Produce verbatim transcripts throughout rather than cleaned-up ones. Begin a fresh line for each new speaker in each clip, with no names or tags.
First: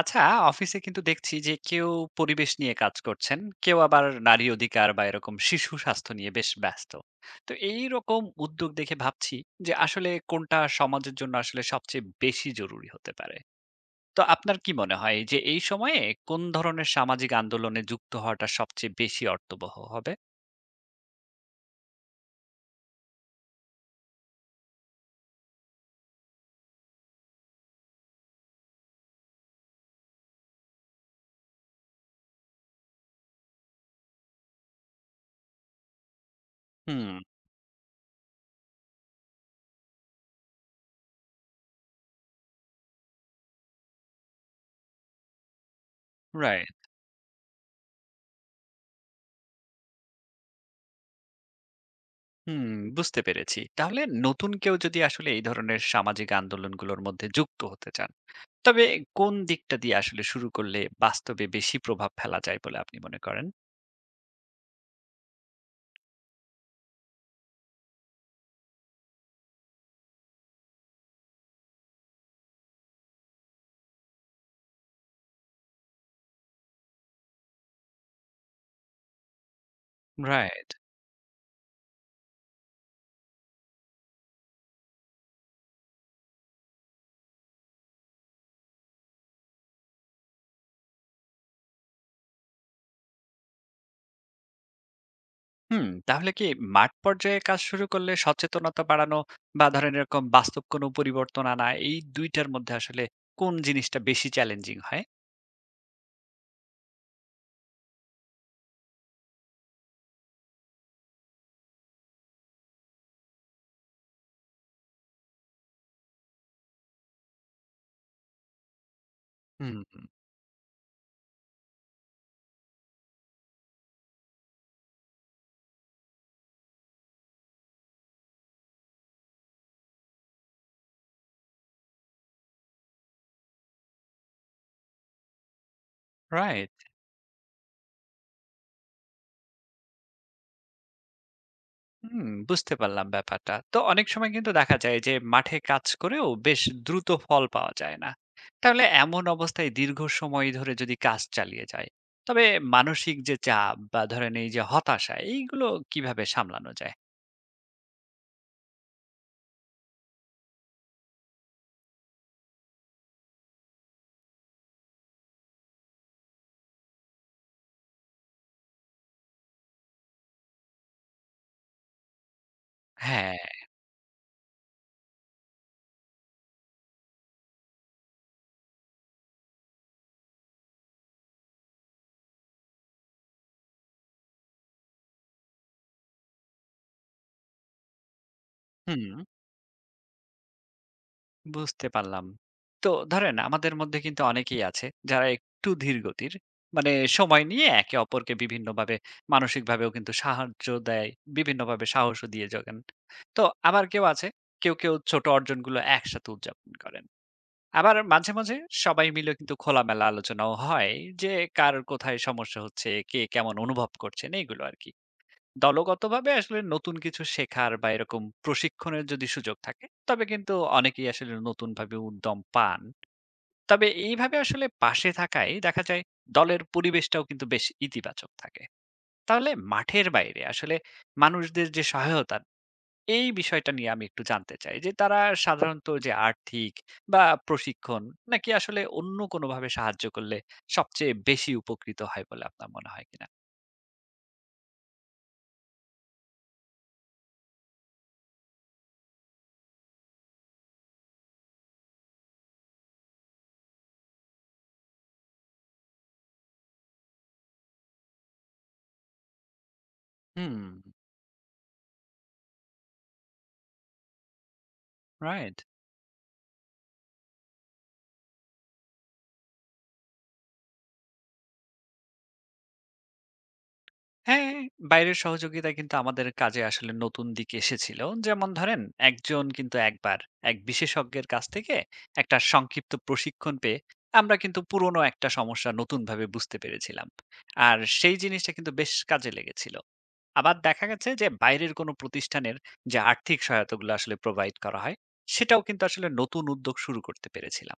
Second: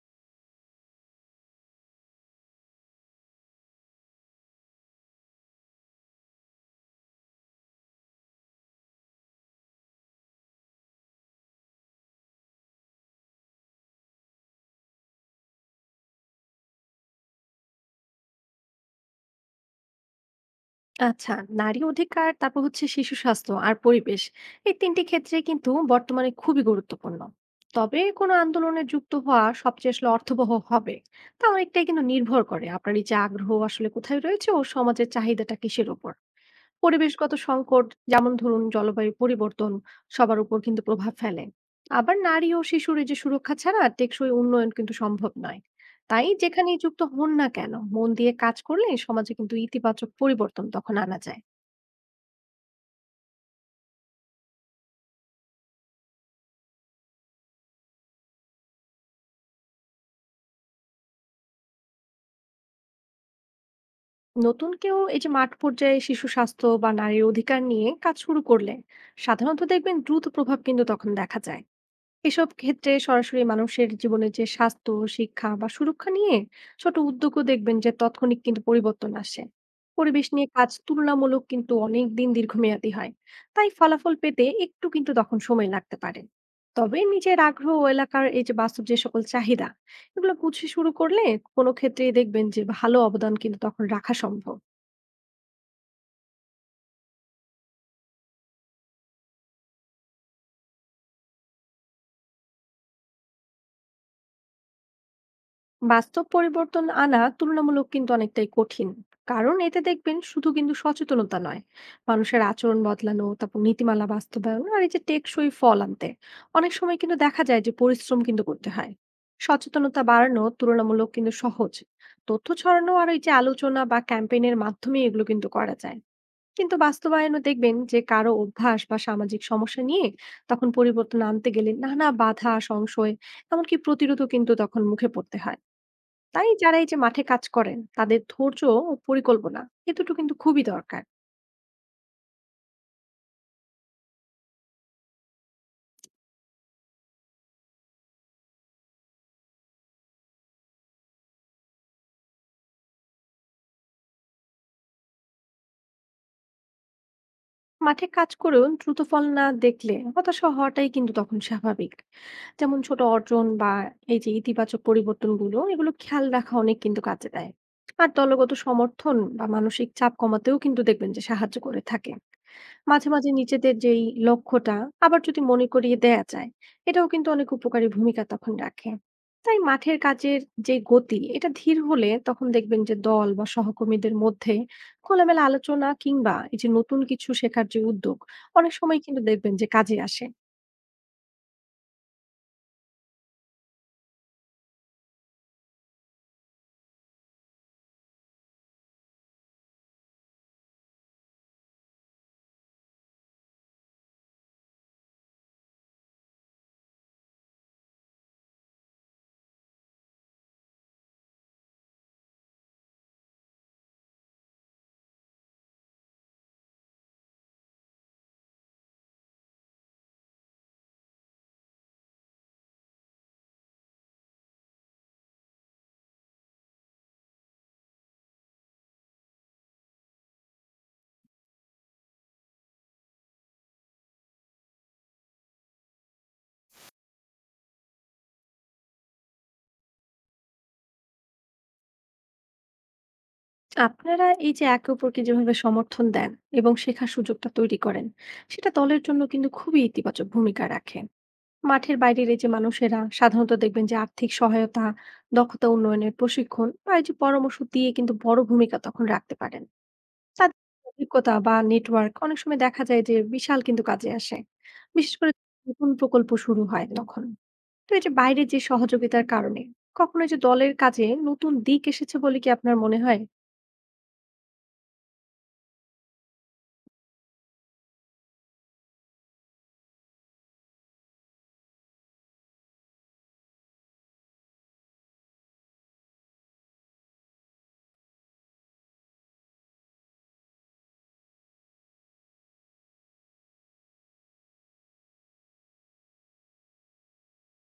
আচ্ছা, অফিসে কিন্তু দেখছি যে কেউ পরিবেশ নিয়ে কাজ করছেন, কেউ আবার নারী অধিকার বা এরকম শিশু স্বাস্থ্য নিয়ে বেশ ব্যস্ত। তো এই রকম উদ্যোগ দেখে ভাবছি যে আসলে কোনটা সমাজের জন্য আসলে সবচেয়ে বেশি জরুরি হতে পারে। তো আপনার কি মনে হয় যে এই সময়ে কোন ধরনের সামাজিক আন্দোলনে যুক্ত হওয়াটা সবচেয়ে বেশি অর্থবহ হবে?
আচ্ছা, নারী অধিকার, তারপর হচ্ছে শিশু স্বাস্থ্য আর পরিবেশ, এই তিনটি ক্ষেত্রে কিন্তু বর্তমানে খুবই গুরুত্বপূর্ণ। তবে কোনো আন্দোলনে যুক্ত হওয়া সবচেয়ে আসলে অর্থবহ হবে, তা অনেকটাই কিন্তু নির্ভর করে আপনার এই যে আগ্রহ আসলে কোথায় রয়েছে ও সমাজের চাহিদাটা কিসের উপর।
হুম।
পরিবেশগত সংকট, যেমন ধরুন জলবায়ু পরিবর্তন, সবার উপর কিন্তু প্রভাব ফেলে। আবার নারী ও শিশুর এই যে সুরক্ষা ছাড়া টেকসই উন্নয়ন কিন্তু সম্ভব নয়। তাই
রাইট।
যেখানেই যুক্ত হন না কেন, মন দিয়ে কাজ করলে সমাজে কিন্তু ইতিবাচক পরিবর্তন তখন আনা যায়।
হুম, বুঝতে পেরেছি। তাহলে নতুন কেউ যদি আসলে এই ধরনের সামাজিক আন্দোলনগুলোর মধ্যে যুক্ত হতে চান, তবে কোন দিকটা দিয়ে আসলে শুরু করলে বাস্তবে বেশি প্রভাব ফেলা যায় বলে আপনি মনে করেন?
নতুন কেউ এই যে মাঠ পর্যায়ে শিশু স্বাস্থ্য বা নারীর অধিকার নিয়ে কাজ শুরু করলে সাধারণত দেখবেন দ্রুত প্রভাব কিন্তু তখন দেখা যায়। এসব ক্ষেত্রে সরাসরি মানুষের জীবনের যে স্বাস্থ্য, শিক্ষা বা সুরক্ষা নিয়ে ছোট উদ্যোগও দেখবেন যে তাৎক্ষণিক কিন্তু পরিবর্তন আসে। পরিবেশ নিয়ে কাজ
রাইট।
তুলনামূলক কিন্তু অনেক দিন দীর্ঘমেয়াদী হয়। তাই ফলাফল পেতে একটু কিন্তু তখন সময় লাগতে পারে। তবে নিজের আগ্রহ ও এলাকার এই যে বাস্তব যে সকল চাহিদা, এগুলো বুঝে শুরু করলে কোনো ক্ষেত্রেই দেখবেন যে ভালো অবদান কিন্তু তখন রাখা সম্ভব।
হুম, তাহলে কি মাঠ পর্যায়ে কাজ শুরু করলে সচেতনতা বাড়ানো বা ধরেন এরকম বাস্তব কোনো পরিবর্তন আনা, এই দুই টার মধ্যে আসলে কোন জিনিসটা বেশি চ্যালেঞ্জিং হয়?
বাস্তব পরিবর্তন আনা তুলনামূলক কিন্তু অনেকটাই কঠিন, কারণ এতে দেখবেন শুধু কিন্তু সচেতনতা নয়, মানুষের আচরণ বদলানো, তারপর নীতিমালা বাস্তবায়ন আর এই যে টেকসই ফল আনতে অনেক সময় কিন্তু দেখা যায় যে পরিশ্রম কিন্তু করতে হয়।
হুম,
সচেতনতা বাড়ানো তুলনামূলক কিন্তু সহজ, তথ্য ছড়ানো আর এই যে আলোচনা বা ক্যাম্পেইনের মাধ্যমে এগুলো কিন্তু করা যায়। কিন্তু বাস্তবায়নও দেখবেন যে কারো অভ্যাস বা সামাজিক সমস্যা নিয়ে তখন পরিবর্তন আনতে গেলে নানা বাধা, সংশয়, এমনকি প্রতিরোধও কিন্তু তখন মুখে পড়তে হয়। তাই
রাইট।
যারা এই যে মাঠে কাজ করেন, তাদের ধৈর্য ও পরিকল্পনা, এ দুটো কিন্তু খুবই দরকার।
হুম, বুঝতে পারলাম ব্যাপারটা। তো অনেক সময় কিন্তু দেখা যায় যে মাঠে কাজ করেও বেশ দ্রুত ফল পাওয়া যায় না। তাহলে এমন অবস্থায় দীর্ঘ সময় ধরে যদি কাজ চালিয়ে যায়, তবে মানসিক যে চাপ বা ধরেন এই যে হতাশা, এইগুলো কিভাবে সামলানো যায়?
মাঠে কাজ করেও দ্রুত ফল না দেখলে হতাশা হওয়াটাই কিন্তু তখন স্বাভাবিক। যেমন ছোট অর্জন বা এই যে ইতিবাচক পরিবর্তনগুলো, এগুলো খেয়াল রাখা অনেক কিন্তু কাজে দেয়। আর দলগত সমর্থন বা মানসিক চাপ কমাতেও কিন্তু দেখবেন যে সাহায্য করে থাকে। মাঝে মাঝে
হ্যাঁ,
নিজেদের যেই লক্ষ্যটা আবার যদি মনে করিয়ে দেয়া যায়, এটাও কিন্তু অনেক উপকারী ভূমিকা তখন রাখে। তাই মাঠের কাজের যে গতি এটা ধীর হলে তখন দেখবেন যে দল বা সহকর্মীদের মধ্যে খোলামেলা আলোচনা কিংবা এই যে নতুন কিছু শেখার যে উদ্যোগ অনেক সময়
হুম।
কিন্তু দেখবেন যে কাজে আসে।
বুঝতে পারলাম। তো ধরেন আমাদের মধ্যে কিন্তু অনেকেই আছে যারা একটু ধীর গতির। মানে সময় নিয়ে একে অপরকে বিভিন্নভাবে মানসিকভাবেও কিন্তু সাহায্য দেয়, বিভিন্নভাবে সাহসও দিয়ে যোগান। তো আবার কেউ আছে, কেউ, কেউ ছোট অর্জনগুলো একসাথে উদযাপন করেন। আবার মাঝে, মাঝে সবাই মিলে কিন্তু খোলামেলা আলোচনাও হয় যে কার কোথায় সমস্যা হচ্ছে, কে কেমন অনুভব করছেন, এইগুলো আরকি। দলগতভাবে আসলে নতুন কিছু শেখার বা এরকম প্রশিক্ষণের যদি সুযোগ থাকে, তবে কিন্তু অনেকেই আসলে নতুন ভাবে উদ্যম পান। তবে এইভাবে আসলে পাশে থাকায় দেখা যায় দলের পরিবেশটাও কিন্তু বেশ ইতিবাচক থাকে। তাহলে মাঠের বাইরে আসলে মানুষদের যে সহায়তা, এই বিষয়টা নিয়ে আমি একটু জানতে চাই যে তারা সাধারণত যে আর্থিক বা প্রশিক্ষণ, নাকি আসলে অন্য কোনোভাবে সাহায্য করলে সবচেয়ে বেশি উপকৃত হয় বলে আপনার মনে হয় কিনা।
আপনারা এই যে একে অপরকে যেভাবে সমর্থন দেন এবং শেখার সুযোগটা তৈরি করেন, সেটা দলের জন্য কিন্তু খুবই ইতিবাচক ভূমিকা রাখে। মাঠের বাইরের এই যে মানুষেরা সাধারণত দেখবেন যে আর্থিক সহায়তা, দক্ষতা উন্নয়নের প্রশিক্ষণ বা এই যে পরামর্শ দিয়ে কিন্তু বড় ভূমিকা তখন রাখতে পারেন।
হুম।
তাদের অভিজ্ঞতা বা নেটওয়ার্ক অনেক সময় দেখা যায় যে বিশাল কিন্তু কাজে আসে, বিশেষ করে
রাইট।
নতুন প্রকল্প শুরু হয় তখন। তো এই যে বাইরের যে সহযোগিতার কারণে কখনো এই যে দলের কাজে নতুন দিক এসেছে বলে কি আপনার মনে হয়?
হ্যাঁ, বাইরের সহযোগিতা কিন্তু আমাদের কাজে আসলে নতুন দিক এসেছিল। যেমন ধরেন একজন কিন্তু একবার এক বিশেষজ্ঞের কাছ থেকে একটা সংক্ষিপ্ত প্রশিক্ষণ পেয়ে আমরা কিন্তু পুরনো একটা সমস্যা নতুনভাবে বুঝতে পেরেছিলাম। আর সেই জিনিসটা কিন্তু বেশ কাজে লেগেছিল। আবার দেখা গেছে যে বাইরের কোনো প্রতিষ্ঠানের যে আর্থিক সহায়তাগুলো আসলে প্রোভাইড করা হয়, সেটাও কিন্তু আসলে নতুন উদ্যোগ শুরু করতে পেরেছিলাম।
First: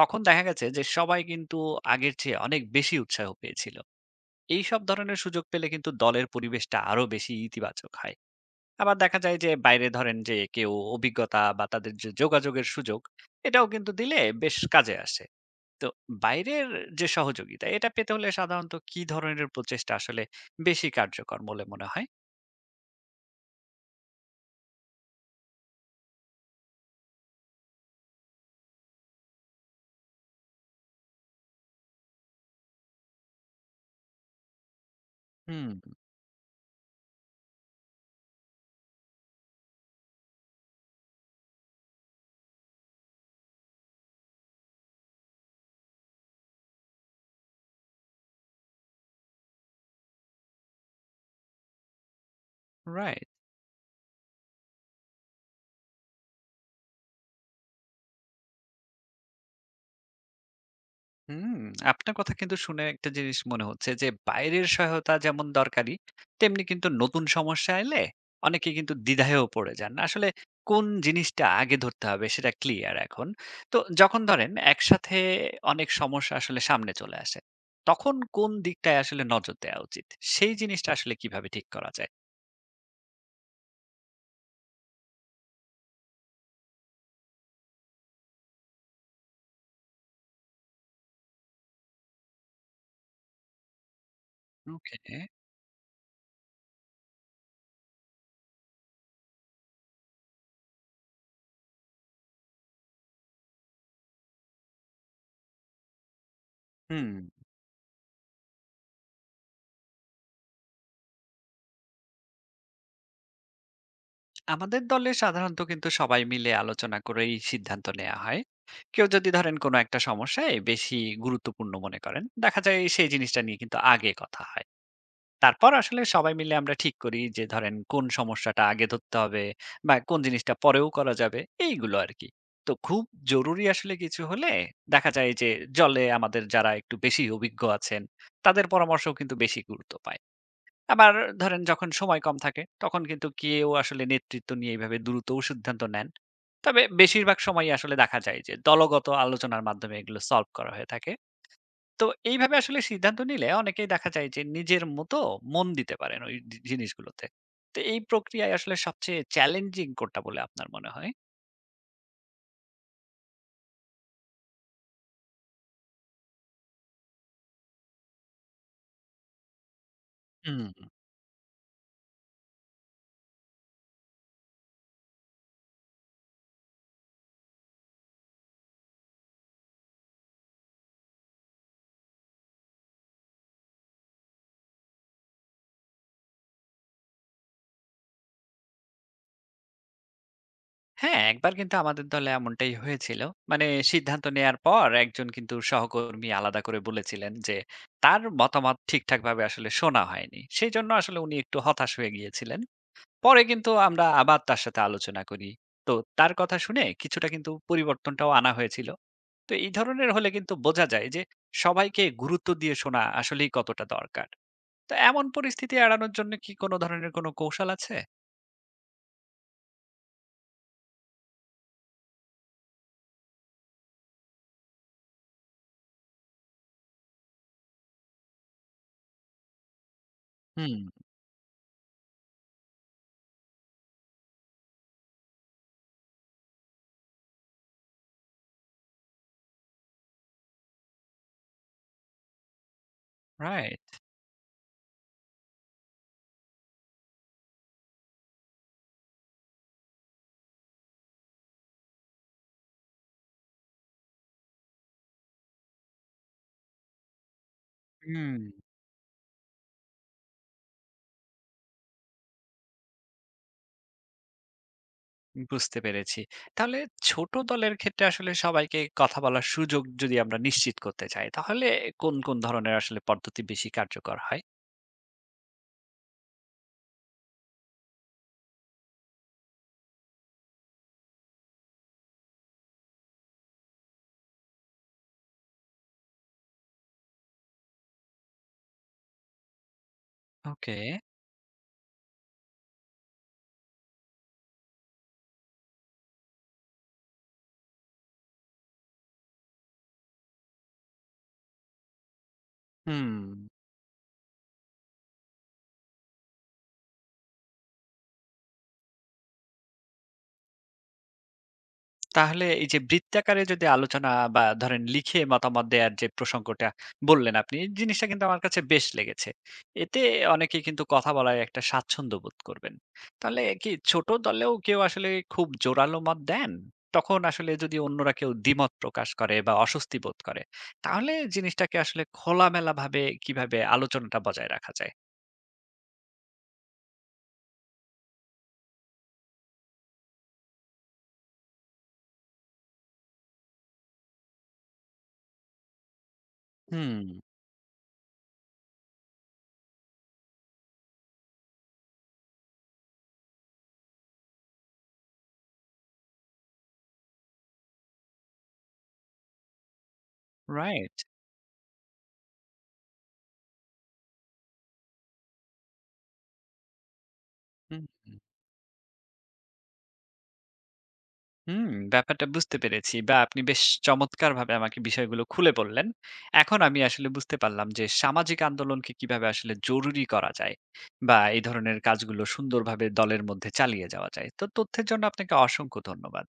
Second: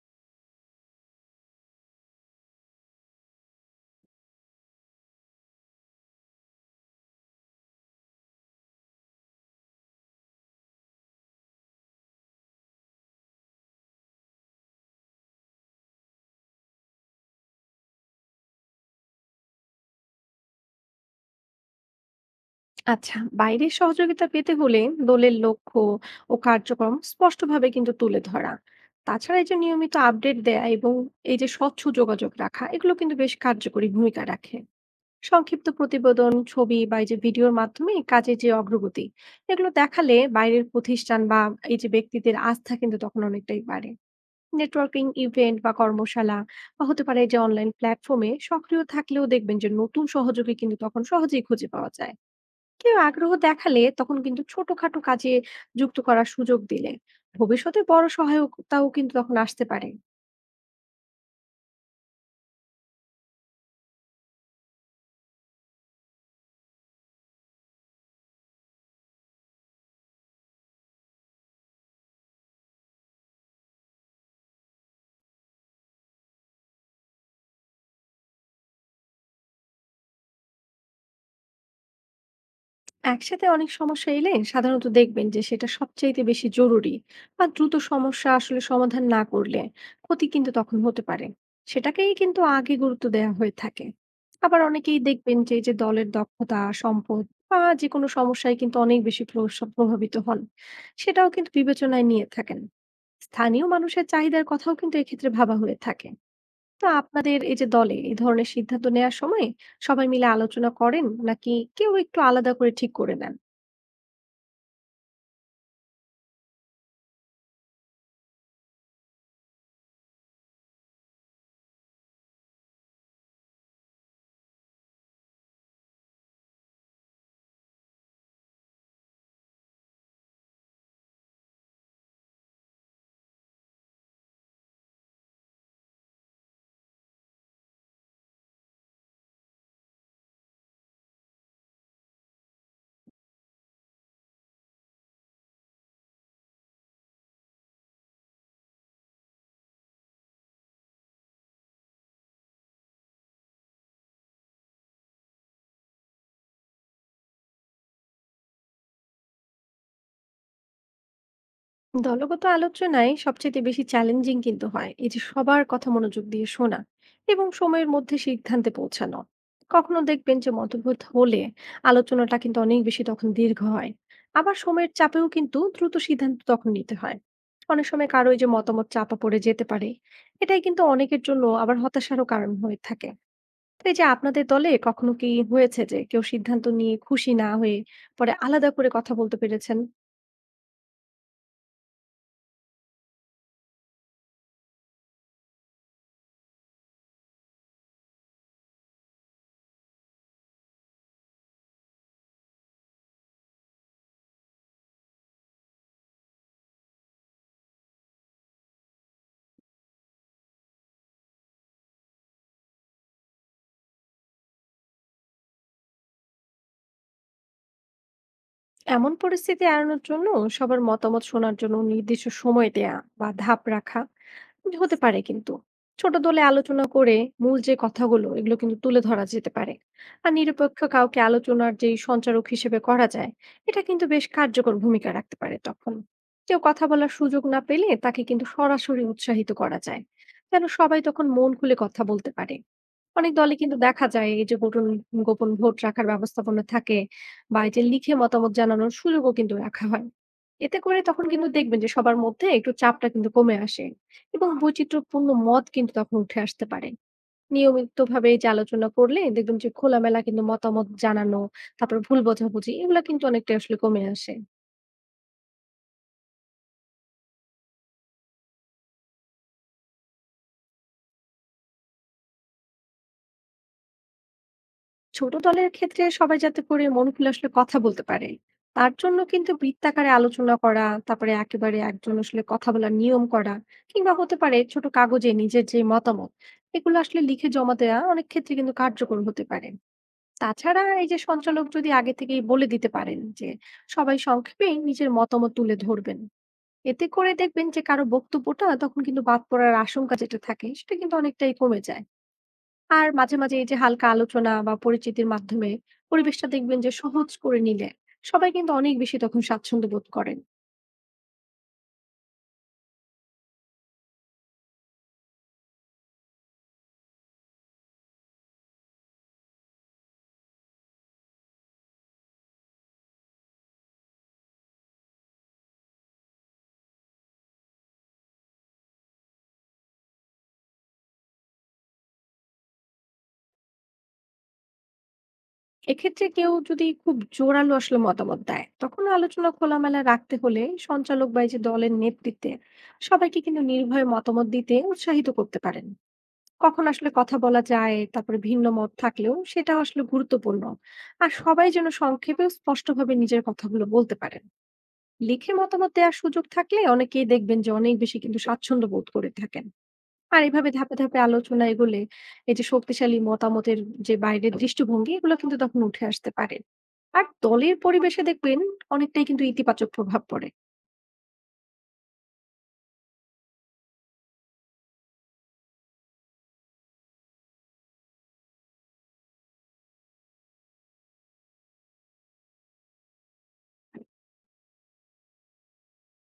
তখন দেখা গেছে যে সবাই কিন্তু আগের চেয়ে অনেক বেশি উৎসাহ পেয়েছিল। এইসব ধরনের সুযোগ পেলে কিন্তু দলের পরিবেশটা আরো বেশি ইতিবাচক হয়। আবার দেখা যায় যে বাইরে ধরেন যে কেউ অভিজ্ঞতা বা তাদের যে যোগাযোগের সুযোগ, এটাও কিন্তু দিলে বেশ কাজে আসে। তো বাইরের যে সহযোগিতা, এটা পেতে হলে সাধারণত কি ধরনের প্রচেষ্টা আসলে বেশি কার্যকর বলে মনে হয়?
আচ্ছা, বাইরের সহযোগিতা পেতে হলে দলের লক্ষ্য ও কার্যক্রম স্পষ্টভাবে কিন্তু তুলে ধরা, তাছাড়া এই যে নিয়মিত আপডেট দেয়া এবং এই যে স্বচ্ছ যোগাযোগ রাখা, এগুলো কিন্তু বেশ কার্যকরী ভূমিকা রাখে।
হুম।
সংক্ষিপ্ত প্রতিবেদন, ছবি বা এই যে ভিডিওর মাধ্যমে কাজের যে অগ্রগতি এগুলো দেখালে বাইরের প্রতিষ্ঠান বা এই যে ব্যক্তিদের আস্থা কিন্তু তখন অনেকটাই বাড়ে। নেটওয়ার্কিং ইভেন্ট বা কর্মশালা বা হতে পারে যে অনলাইন প্ল্যাটফর্মে সক্রিয় থাকলেও দেখবেন যে নতুন সহযোগী কিন্তু তখন সহজেই খুঁজে পাওয়া যায়। কেউ
রাইট।
আগ্রহ দেখালে তখন কিন্তু ছোটখাটো কাজে যুক্ত করার সুযোগ দিলে ভবিষ্যতে বড় সহায়তাও কিন্তু তখন আসতে পারে।
হুম, আপনার কথা কিন্তু শুনে একটা জিনিস মনে হচ্ছে যে বাইরের সহায়তা যেমন দরকারি, তেমনি কিন্তু নতুন সমস্যা এলে অনেকে কিন্তু দ্বিধায়ও পড়ে যান। আসলে কোন জিনিসটা আগে ধরতে হবে সেটা ক্লিয়ার এখন। তো যখন ধরেন একসাথে অনেক সমস্যা আসলে সামনে চলে আসে, তখন কোন দিকটায় আসলে নজর দেওয়া উচিত? সেই জিনিসটা আসলে কিভাবে ঠিক করা যায়?
একসাথে অনেক সমস্যা এলে সাধারণত দেখবেন যে সেটা সবচাইতে বেশি জরুরি বা দ্রুত সমস্যা আসলে সমাধান না করলে ক্ষতি কিন্তু তখন হতে পারে, সেটাকেই কিন্তু আগে গুরুত্ব দেওয়া হয়ে থাকে। আবার অনেকেই
ওকে,
দেখবেন যে এই যে দলের দক্ষতা, সম্পদ বা যে কোনো সমস্যায় কিন্তু অনেক বেশি প্রস- প্রভাবিত হন, সেটাও কিন্তু বিবেচনায় নিয়ে থাকেন। স্থানীয় মানুষের চাহিদার কথাও কিন্তু এক্ষেত্রে ভাবা হয়ে থাকে। তো
হুম।
আপনাদের এই যে দলে এই ধরনের সিদ্ধান্ত নেওয়ার সময় সবাই মিলে আলোচনা করেন নাকি কেউ একটু আলাদা করে ঠিক করে নেন?
আমাদের দলে সাধারণত কিন্তু সবাই মিলে আলোচনা করেই সিদ্ধান্ত নেওয়া হয়। কেউ যদি ধরেন কোনো একটা সমস্যায় বেশি গুরুত্বপূর্ণ মনে করেন, দেখা যায় সেই জিনিসটা নিয়ে কিন্তু আগে কথা হয়। তারপর আসলে সবাই মিলে আমরা ঠিক করি যে ধরেন কোন সমস্যাটা আগে ধরতে হবে বা কোন জিনিসটা পরেও করা যাবে, এইগুলো আর কি। তো খুব জরুরি আসলে কিছু হলে দেখা যায় যে জলে আমাদের যারা একটু বেশি অভিজ্ঞ আছেন, তাদের পরামর্শও কিন্তু বেশি গুরুত্ব পায়। আবার ধরেন যখন সময় কম থাকে, তখন কিন্তু কেউ আসলে নেতৃত্ব নিয়ে এভাবে দ্রুতও সিদ্ধান্ত নেন। তবে বেশিরভাগ সময়ই আসলে দেখা যায় যে দলগত আলোচনার মাধ্যমে এগুলো সলভ করা হয়ে থাকে। তো এইভাবে আসলে সিদ্ধান্ত নিলে অনেকেই দেখা যায় যে নিজের মতো মন দিতে পারেন ওই জি জিনিসগুলোতে। তো এই প্রক্রিয়ায় আসলে সবচেয়ে চ্যালেঞ্জিং কোনটা বলে আপনার মনে হয়?
দলগত আলোচনায় সবচেয়ে বেশি চ্যালেঞ্জিং কিন্তু হয় এই যে সবার কথা মনোযোগ দিয়ে শোনা এবং সময়ের মধ্যে সিদ্ধান্তে পৌঁছানো। কখনো দেখবেন যে
হুম।
মতভেদ হলে আলোচনাটা কিন্তু অনেক বেশি তখন দীর্ঘ হয়। আবার সময়ের চাপেও কিন্তু দ্রুত সিদ্ধান্ত তখন নিতে হয়। অনেক সময় কারো এই যে মতামত চাপা পড়ে যেতে পারে, এটাই কিন্তু অনেকের জন্য আবার হতাশারও কারণ হয়ে থাকে। তো এই যে আপনাদের দলে কখনো কি হয়েছে যে কেউ সিদ্ধান্ত নিয়ে খুশি না হয়ে পরে আলাদা করে কথা বলতে পেরেছেন?
হ্যাঁ, একবার কিন্তু আমাদের দলে এমনটাই হয়েছিল। মানে সিদ্ধান্ত নেয়ার পর একজন কিন্তু সহকর্মী আলাদা করে বলেছিলেন যে, তার মতামত ঠিকঠাকভাবে আসলে শোনা হয়নি। সেজন্য আসলে উনি একটু হতাশ হয়ে গিয়েছিলেন। পরে কিন্তু আমরা আবার তার সাথে আলোচনা করি। তো তার কথা শুনে কিছুটা কিন্তু পরিবর্তনটাও আনা হয়েছিল। তো এই ধরনের হলে কিন্তু বোঝা যায় যে সবাইকে গুরুত্ব দিয়ে শোনা আসলেই কতটা দরকার। তো এমন পরিস্থিতি এড়ানোর জন্য কি কোনো ধরনের কোনো কৌশল আছে?
এমন পরিস্থিতি এড়ানোর জন্য সবার মতামত শোনার জন্য নির্দিষ্ট সময় দেয়া বা ধাপ রাখা হতে পারে কিন্তু। ছোট দলে আলোচনা করে মূল যে কথাগুলো এগুলো কিন্তু তুলে ধরা যেতে পারে। আর নিরপেক্ষ
হুম।
কাউকে আলোচনার যেই সঞ্চারক হিসেবে করা যায়, এটা কিন্তু বেশ কার্যকর ভূমিকা রাখতে পারে তখন। কেউ কথা বলার সুযোগ না পেলে তাকে কিন্তু সরাসরি উৎসাহিত করা যায়, যেন সবাই তখন মন খুলে কথা বলতে পারে। অনেক দলে কিন্তু
রাইট।
দেখা যায় এই যে গোপন গোপন ভোট রাখার ব্যবস্থাপনা থাকে বা এই যে লিখে মতামত জানানোর সুযোগও কিন্তু রাখা হয়। এতে করে তখন কিন্তু দেখবেন যে সবার মধ্যে একটু চাপটা কিন্তু কমে আসে এবং বৈচিত্র্যপূর্ণ মত কিন্তু তখন উঠে আসতে পারে। নিয়মিত ভাবে এই
হুম।
যে আলোচনা করলে দেখবেন যে খোলামেলা কিন্তু মতামত জানানো, তারপর ভুল বোঝাবুঝি এগুলা কিন্তু অনেকটা আসলে কমে আসে।
বুঝতে পেরেছি। তাহলে ছোট দলের ক্ষেত্রে আসলে সবাইকে কথা বলার সুযোগ যদি আমরা নিশ্চিত করতে চাই, তাহলে কোন, কোন ধরনের আসলে পদ্ধতি বেশি কার্যকর হয়?
ছোট দলের ক্ষেত্রে সবাই যাতে করে মন খুলে আসলে কথা বলতে পারে, তার জন্য কিন্তু বৃত্তাকারে আলোচনা করা, তারপরে একেবারে একজন আসলে কথা বলার নিয়ম করা, কিংবা হতে পারে ছোট কাগজে নিজের যে মতামত এগুলো আসলে লিখে জমা দেওয়া, অনেক ক্ষেত্রে কিন্তু কার্যকর হতে পারে।
ওকে।
তাছাড়া এই যে সঞ্চালক যদি আগে থেকেই বলে দিতে পারেন যে সবাই সংক্ষেপে নিজের মতামত তুলে ধরবেন, এতে করে দেখবেন যে কারো বক্তব্যটা তখন কিন্তু বাদ পড়ার আশঙ্কা যেটা থাকে সেটা কিন্তু অনেকটাই কমে যায়।
হুম।
আর মাঝে, মাঝে এই যে হালকা আলোচনা বা পরিচিতির মাধ্যমে পরিবেশটা দেখবেন যে সহজ করে নিলে সবাই কিন্তু অনেক বেশি তখন স্বাচ্ছন্দ্য বোধ করেন।
তাহলে এই যে বৃত্তাকারে যদি আলোচনা বা ধরেন লিখে মতামত দেওয়ার যে প্রসঙ্গটা বললেন আপনি, এই জিনিসটা কিন্তু আমার কাছে বেশ লেগেছে। এতে অনেকেই কিন্তু কথা বলার একটা স্বাচ্ছন্দ্য বোধ করবেন। তাহলে কি ছোট দলেও কেউ আসলে খুব জোরালো মত দেন? তখন আসলে যদি অন্যরা কেউ দ্বিমত প্রকাশ করে বা অস্বস্তি বোধ করে, তাহলে জিনিসটাকে আসলে খোলামেলাভাবে কিভাবে আলোচনাটা বজায় রাখা যায়?
এক্ষেত্রে কেউ যদি খুব জোরালো আসলে মতামত দেয়, তখন আলোচনা খোলামেলা রাখতে হলে সঞ্চালক বা এই যে দলের নেতৃত্বে সবাইকে কিন্তু নির্ভয়ে মতামত দিতে উৎসাহিত করতে পারেন। কখন
হুম।
আসলে কথা বলা যায়, তারপরে ভিন্ন মত থাকলেও সেটাও আসলে গুরুত্বপূর্ণ। আর সবাই যেন সংক্ষেপে ও স্পষ্টভাবে নিজের কথাগুলো বলতে পারে। লিখে মতামত দেওয়ার সুযোগ থাকলে অনেকেই দেখবেন যে অনেক বেশি কিন্তু স্বাচ্ছন্দ্য বোধ করে থাকেন। আর এভাবে ধাপে
রাইট।
ধাপে আলোচনা এগোলে এই যে শক্তিশালী মতামতের যে বাইরের দৃষ্টিভঙ্গি এগুলো কিন্তু তখন উঠে আসতে পারে। আর দলের
হুম।
পরিবেশে দেখবেন অনেকটাই কিন্তু ইতিবাচক প্রভাব পড়ে।
হুম, ব্যাপারটা বুঝতে পেরেছি। বা আপনি বেশ চমৎকারভাবে আমাকে বিষয়গুলো খুলে বললেন। এখন আমি আসলে বুঝতে পারলাম যে সামাজিক আন্দোলনকে কিভাবে আসলে জরুরি করা যায় বা এই ধরনের কাজগুলো সুন্দরভাবে দলের মধ্যে চালিয়ে যাওয়া যায়। তো তথ্যের জন্য আপনাকে অসংখ্য ধন্যবাদ।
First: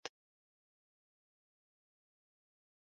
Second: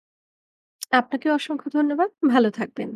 আপনাকে অসংখ্য ধন্যবাদ, ভালো থাকবেন।